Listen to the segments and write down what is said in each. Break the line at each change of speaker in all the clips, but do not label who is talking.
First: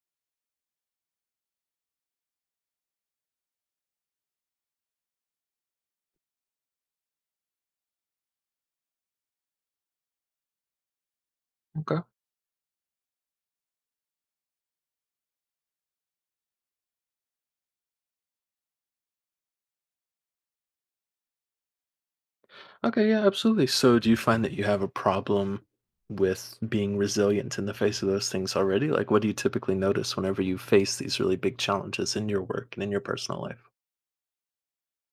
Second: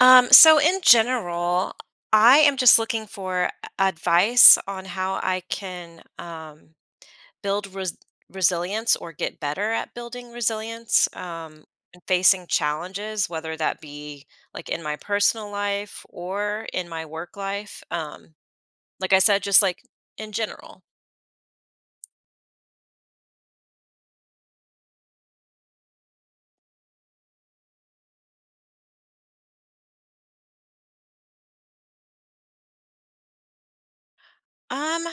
So in general, I am just looking for advice on how I can build res- resilience or get better at building resilience
Okay.
and facing challenges, whether that be like in my personal life or in my work life. Like I said, just like in general.
Okay, yeah, absolutely. So do you find that you have a problem with being resilient in the face of those things already? Like what do you typically notice whenever you face these really big challenges in your work and in your personal life?
Um,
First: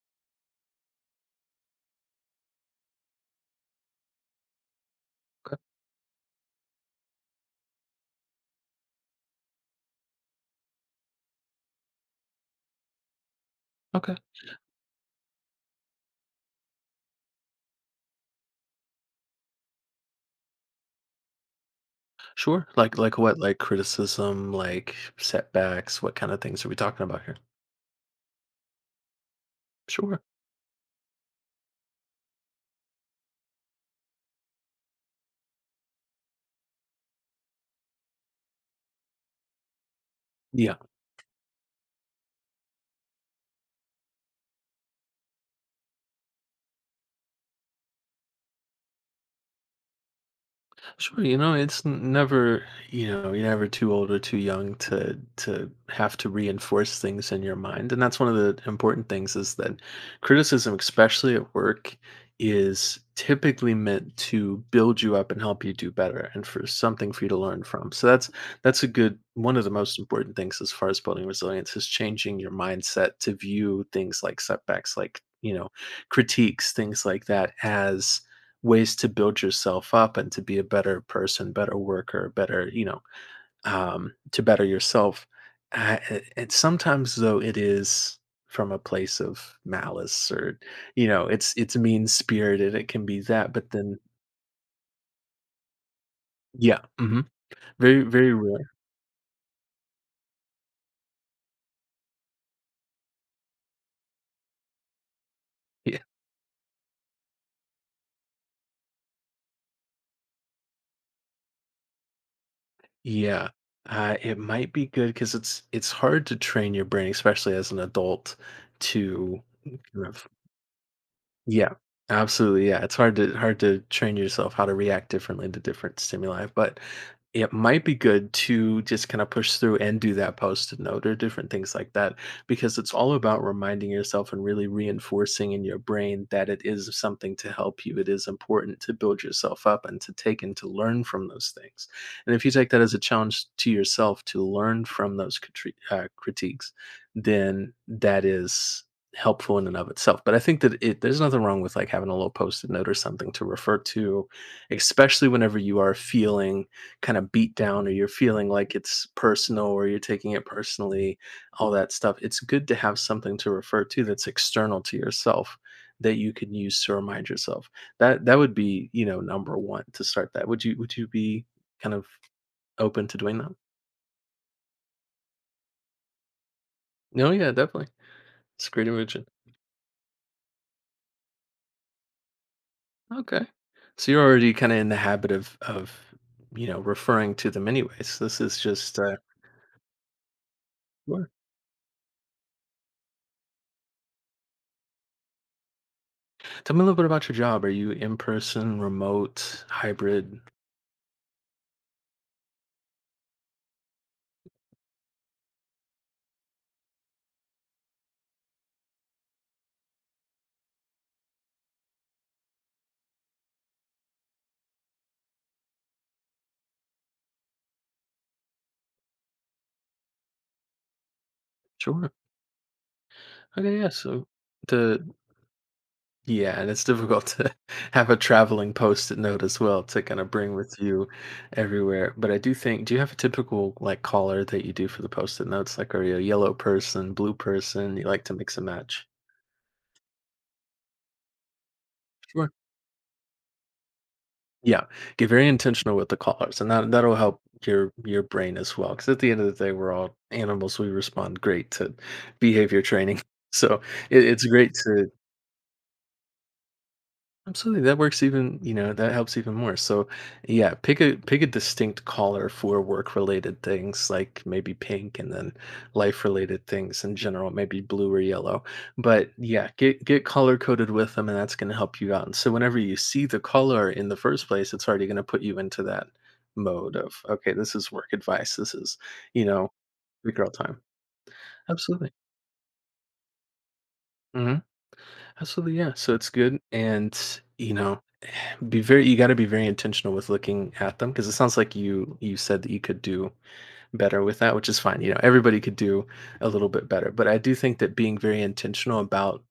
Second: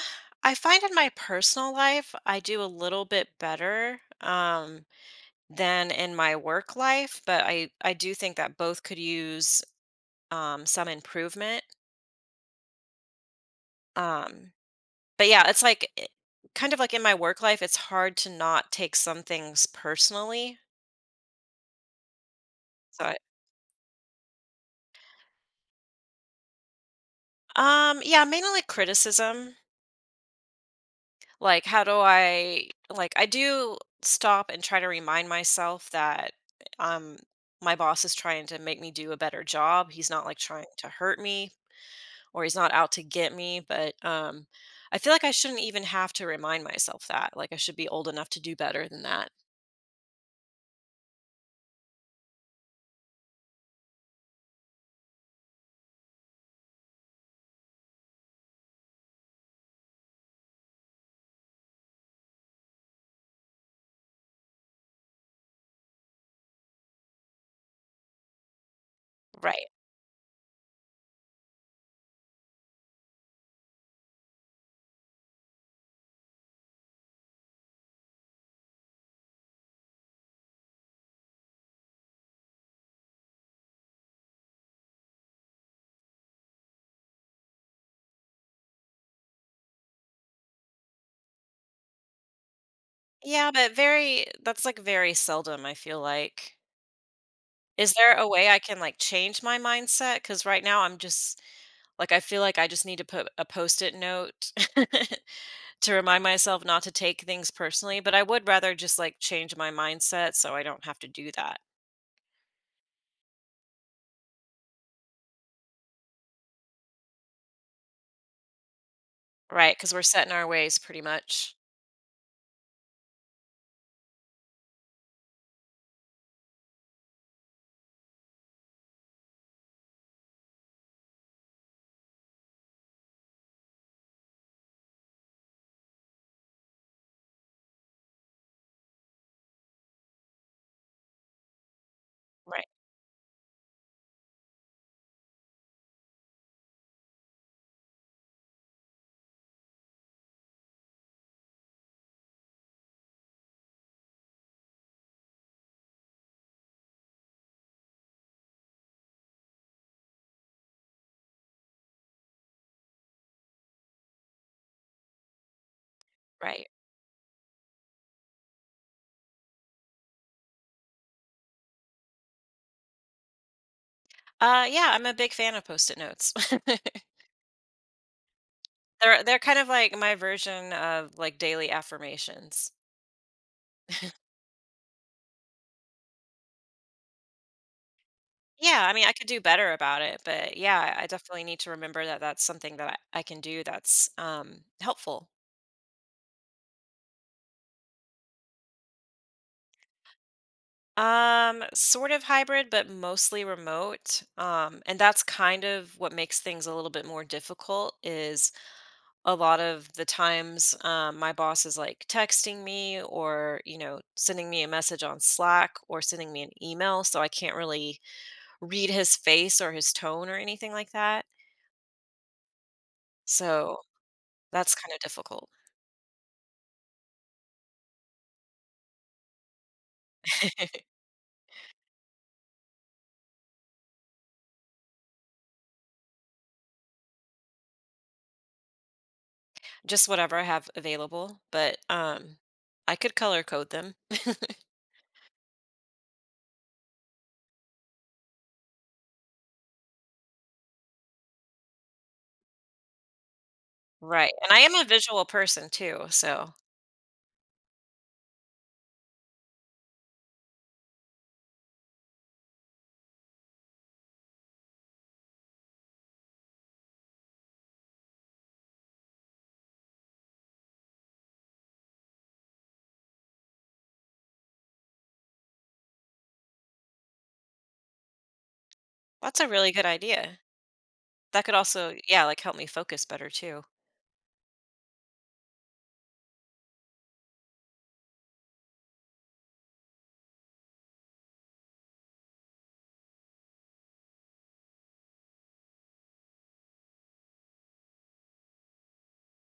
I find in my personal life, I do a little bit better,
Okay.
than in my work life, but I do think that both could use some improvement.
Okay.
Um, but yeah, kind of like in my work life, it's hard to not take some things personally.
Sure. Like
So
what? Like criticism, like setbacks, what kind of things are we talking about here?
I, yeah, mainly like criticism.
Sure.
Like how do I like I do stop and try to remind myself that um my boss is trying to make me do a better job. He's not like trying
Yeah.
to hurt me, or he's not out to get me. But I feel like I shouldn't even have to remind myself that. Like I should be old enough to do better than that.
Sure, you know, it's never, you're never too old or too young to have to reinforce things in your mind. And that's one of the important things is that criticism, especially at work, is typically meant to build you up and help you do better and for something for you to learn from. So that's a good one of
Right.
the most important things as far as building resilience is changing your mindset to view things like setbacks, like, critiques, things like that as ways to build yourself up and to be a better person, better worker, better, to better yourself. Uh, and sometimes though it is from a place of malice or it's mean spirited. It can be
Yeah,
that, but
but
then
very, that's like very seldom, I feel like.
yeah. Hmm,
Is
very
there a
very
way I
rare.
can like change my mindset? Because right now I'm just like, I feel like I just need to put a post it note to
Yeah,
remind myself not to take things personally. But I would rather just like change my mindset so I don't have to do that.
yeah. It might be good because it's hard to train your brain, especially as an adult, to
Right. Because we're
kind of.
set in our ways pretty much.
Yeah, absolutely. Yeah, it's hard to train yourself how to react differently to different stimuli, but it might be good to just kind of push through and do that post-it note or different things like that because it's all about reminding yourself and really reinforcing in your brain that it is something to help you. It is important to build yourself up and to take and to learn from those things. And if you
Right.
take that as a challenge to yourself to learn from those critiques, then that is helpful in and of itself. But I think that it there's nothing wrong with like having a little post-it note or something to refer to, especially whenever you are feeling kind of beat down or you're feeling like it's personal or you're taking it personally, all that stuff. It's good to have something to refer to that's external to yourself that you can
Right.
use to remind yourself. That would be, you know, number one to start that. Would you be kind of open to doing that?
Yeah, I'm a big fan of post-it notes.
No, yeah, definitely. It's a great
They're
invention.
they're kind of like my version of like daily affirmations.
Okay. So you're already kind of in the habit of you know referring to them anyways. This is
Yeah, I
just
mean, I could do better about it, but yeah, I
sure.
definitely need to remember that that's something that I can do that's helpful.
Tell me a little bit about your job. Are you in person, remote, hybrid?
Sort of hybrid, but mostly remote. And that's kind of what makes things a little bit more difficult is a lot of the times my boss is like texting me, or you know sending me a message on Slack or sending me an email, so I can't really read his face or his tone or anything like that,
Sure.
so
Okay. Yeah. So
that's kind of
the
difficult.
yeah, and it's difficult to have a traveling post-it note as well to kind of bring with you everywhere. But I do think, do you have a typical like color that you do for the post-it notes? Like, are you a yellow person, blue person? You like to mix and match?
Just whatever I have available, but
Sure.
I could color code them.
Yeah, get very intentional with the call and that that'll help your brain as well. Because at the end of the day, we're all animals, we respond great to behavior training. So, it
Right,
it's
and I
great
am a
to.
visual person too, so
Absolutely, that works even, you know, that helps even more. So, yeah, pick a distinct color for work related things, like maybe pink, and then life related things in general, maybe blue or yellow. But yeah, get color coded with them, and that's going to help you out. And so, whenever you see the color in the first place, it's already going to put you into that mode of okay, this is work advice. This is,
that's
you
a
know,
really good
the
idea.
girl time.
That could also,
Absolutely.
yeah, like help me focus better too.
Hmm. Absolutely, yeah. So it's good, and you know, be very you got to be very intentional with looking at them because it sounds like you said that you could do better with that, which is fine, you know, everybody could do a little bit better, but I do think that being very intentional about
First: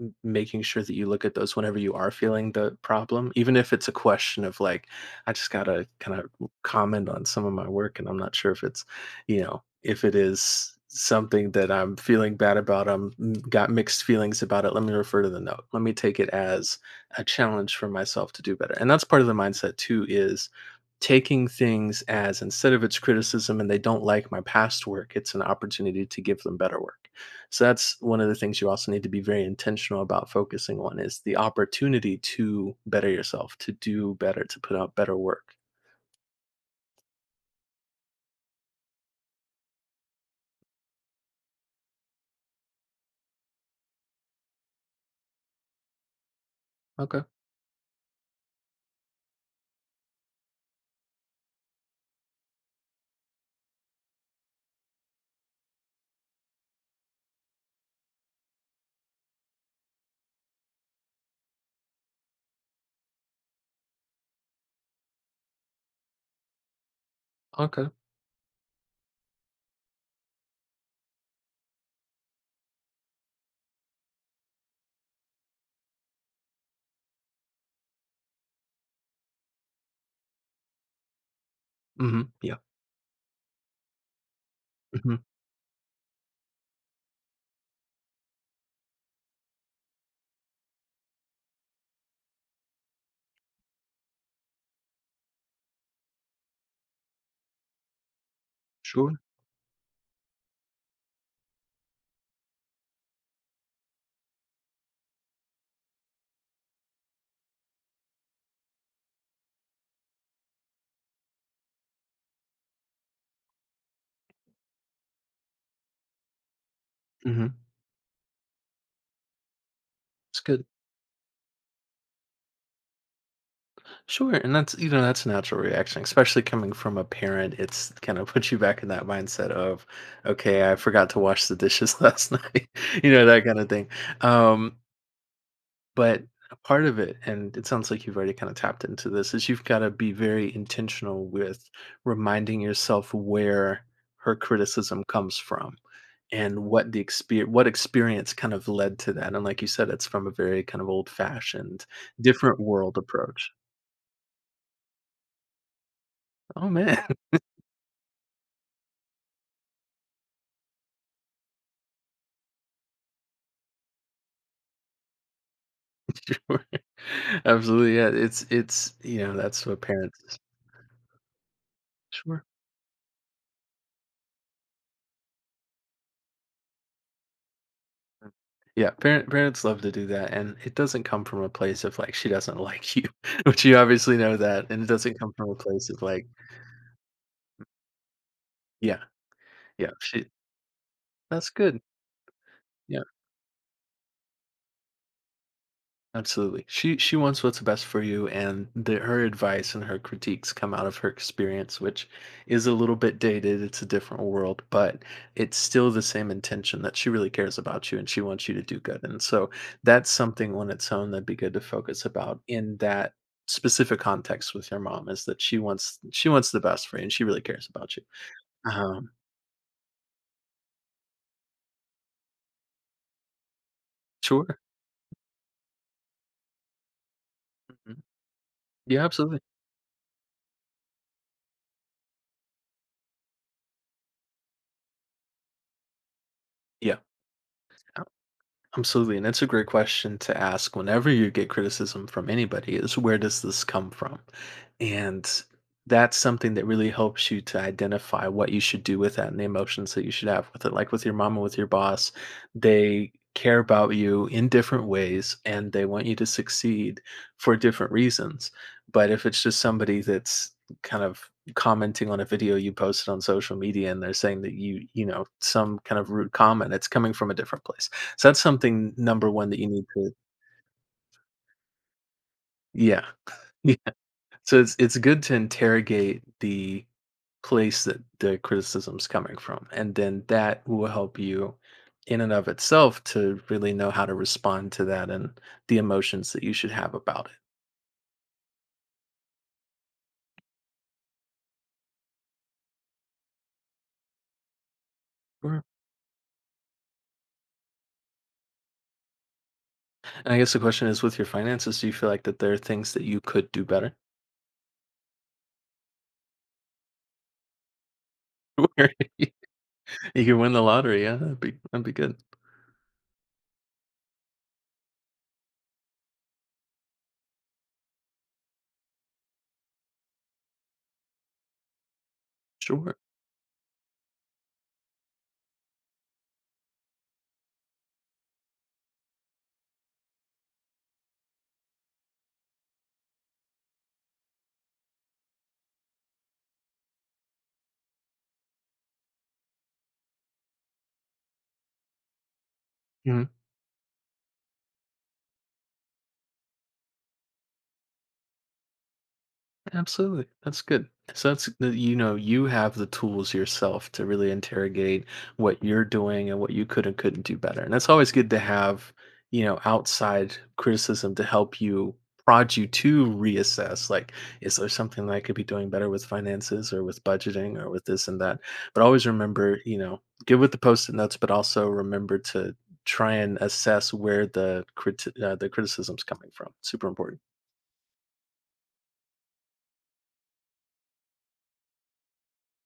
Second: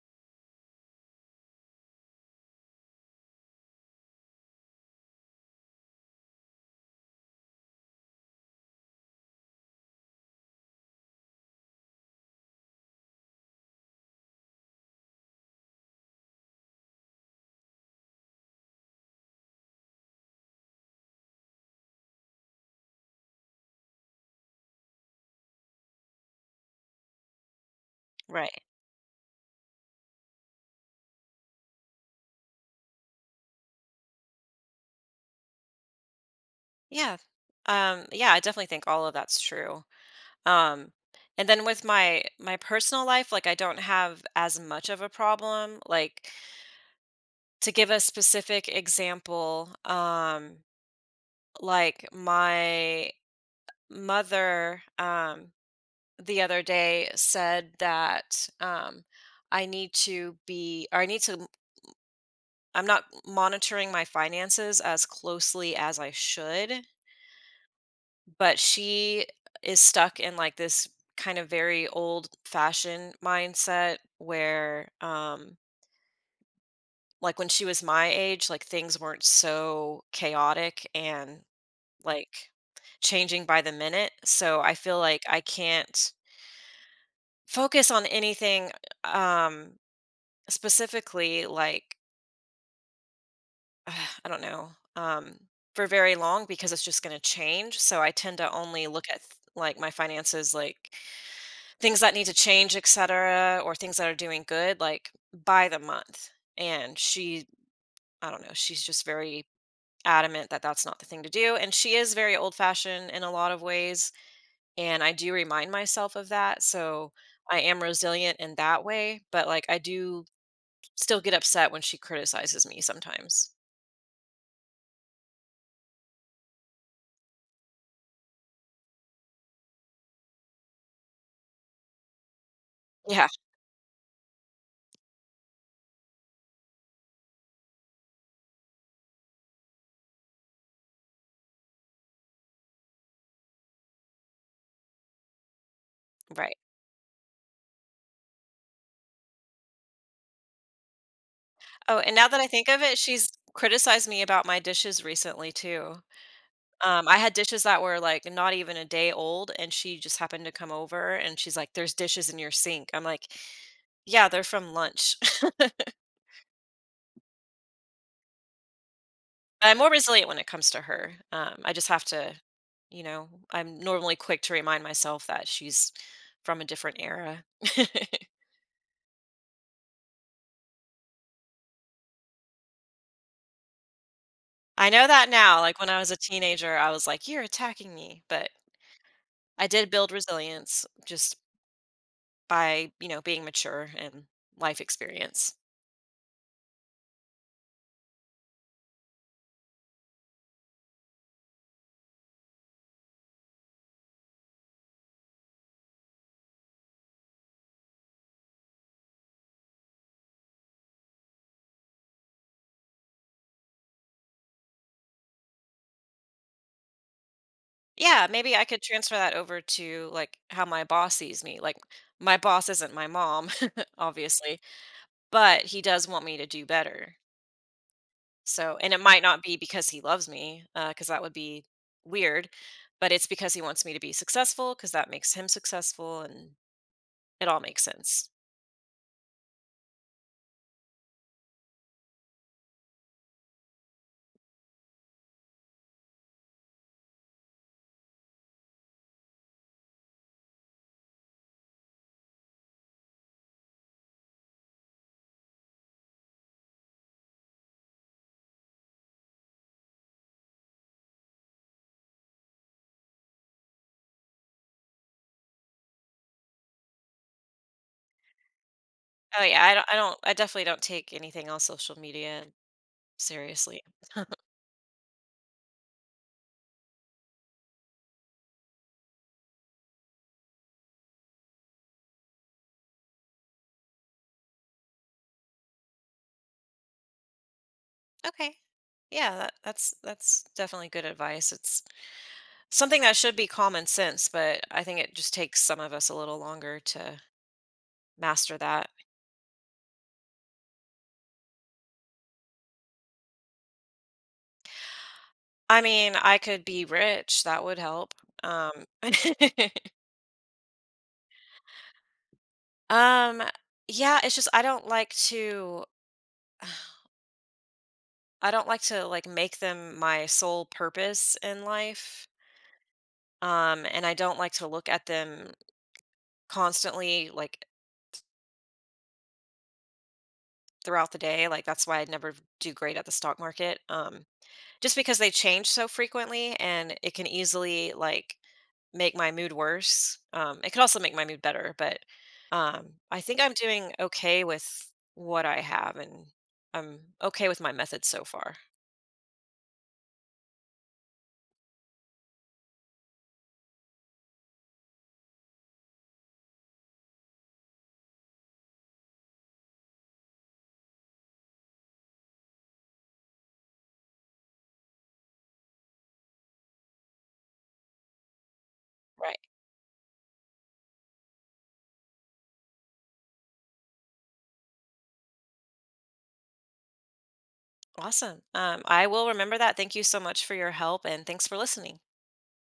on making sure that you look at those whenever you are feeling the problem, even if it's a question of like, I just gotta kind of comment on some of my work, and I'm not sure if it's, you know, if it is something that I'm feeling bad about, I'm got mixed feelings about it. Let me refer to the note. Let me take it as a challenge for myself to do better. And that's part of the mindset too is taking things as instead of it's criticism and they don't like my past work, it's an opportunity to give them better work. So that's one of the things
Right.
you also need to be very intentional about focusing on is the opportunity to better yourself, to do better, to put out better work.
Yeah. Yeah, I definitely think all of that's true. Um, and then with my personal life, like I don't have as much of a problem. Like
Okay.
to give a specific example, like my mother the other day said that I need to be or I need to, I'm not monitoring my finances as closely as I should.
Okay.
But she is stuck in like this kind of very old fashioned mindset where like when she was my age, like things weren't so chaotic and
Hmm.
like
Yeah.
changing by the minute, so I feel
Hmm.
like I can't focus on anything um specifically, like I don't know, um for very long, because it's just going to change. So I tend to only look
Sure.
like my finances, like things that need to change, etc., or things that are doing good, like by the month. And she, I don't know, she's just very adamant that that's not the thing to do. And she is very old fashioned in a lot of ways. And I do remind myself of that. So
Hmm.
I am resilient in that way. But like, I do
It's good.
still get upset when she criticizes me sometimes.
Sure. And that's, you know, that's a natural reaction, especially coming from a parent. It's kind of puts you back in that mindset of, okay, I forgot to wash the dishes last night, you know,
Yeah.
that kind of thing. Um, But a part of it, and it sounds like you've already kind of tapped into this, is you've got to be very intentional with reminding yourself where her criticism comes from
Right.
and what experience kind of led to that. And like you said, it's from a very kind of old fashioned
Oh, and now that I
different
think of
world
it, she's
approach.
criticized me about my dishes recently too.
Oh man.
I had dishes that were, like, not even a day old, and she just happened to come over, and she's like, "There's dishes in your sink." I'm like, "Yeah, they're from lunch."
Sure. Absolutely, yeah, it's you know that's
I'm
what
more resilient when
parents.
it comes to her. I just have to,
Sure.
you know, I'm normally quick to remind myself that she's from a different era.
Yeah, parents love to do that, and it doesn't come from a place of like she doesn't like you, which you obviously know that, and it
I know
doesn't
that
come from a
now, like,
place
when I
of
was a
like,
teenager, I was like, "You're attacking me," but
yeah,
I did
yeah,
build
she
resilience just
that's good.
by,
Yeah.
you know, being mature and life experience.
Absolutely. She wants what's best for you, and her advice and her critiques come out of her experience, which is a little bit dated. It's a different world, but it's still the same intention that she really cares about you and she wants you to do good. And so that's something on its own that'd be good to focus about in that specific context with your mom is that she wants the best for you and she really cares about you.
Yeah, maybe I could
Um,
transfer that over to, like, how my boss sees me, like, my boss isn't my mom,
sure.
obviously, but he does want me to do better.
Mhm.
So, and it
Yeah,
might
absolutely.
not be because he loves me, because that would be weird, but it's because he wants me to be successful, because that makes him successful, and
Yeah.
it all makes sense.
Absolutely, and it's a great question to ask whenever you get criticism from anybody is where does this come from? And that's something that really helps you to identify what you should do with that and the emotions that you should have with it. Like with your mom and with your boss, they care about you in different ways and they want you to succeed for different reasons. But if it's just somebody that's kind of commenting on a video you posted on social media and they're saying that you know, some kind of rude comment, it's coming from a different place, so that's something number
Oh,
1 that
yeah,
you
I
need
don't I
to.
don't I definitely don't take anything on social media
Yeah.
seriously.
Yeah. So it's good to interrogate the place that the criticism's coming from, and then that will help you in and of itself to really know how to respond to that and the emotions that you should have about it.
Okay. Yeah, that that's definitely good advice. It's something that should be common sense, but I think it just takes
Sure.
some of us a little longer to master that.
And I guess the question is with your finances, do you feel like that there are things that you could do better?
I mean, I could be rich, that would help. Um,
Where you could win the lottery, yeah, that'd be good.
um, yeah, it's just I don't like to I don't like to like make them my sole purpose in life.
Sure.
And I don't like to look at them constantly, like throughout the day. Like that's why I never do great at the stock market. Just because they change so frequently, and it can easily like make my mood worse. It could also make my mood better, but I
Mhm.
think I'm doing okay with what I have, and I'm okay with my methods so far.
Absolutely. That's good. So that's that you know, you have the tools yourself to really interrogate what you're doing and what you could and couldn't do better. And that's always good to have, you know, outside criticism to help you prod you to reassess like is there something that I could be doing better with finances or with budgeting or with this and that. But always
Right.
remember, you know, good with the post-it notes, but also remember to try and assess where the the criticism's coming from. Super important.
Awesome. I will remember that. Thank you so much for your help, and thanks for listening.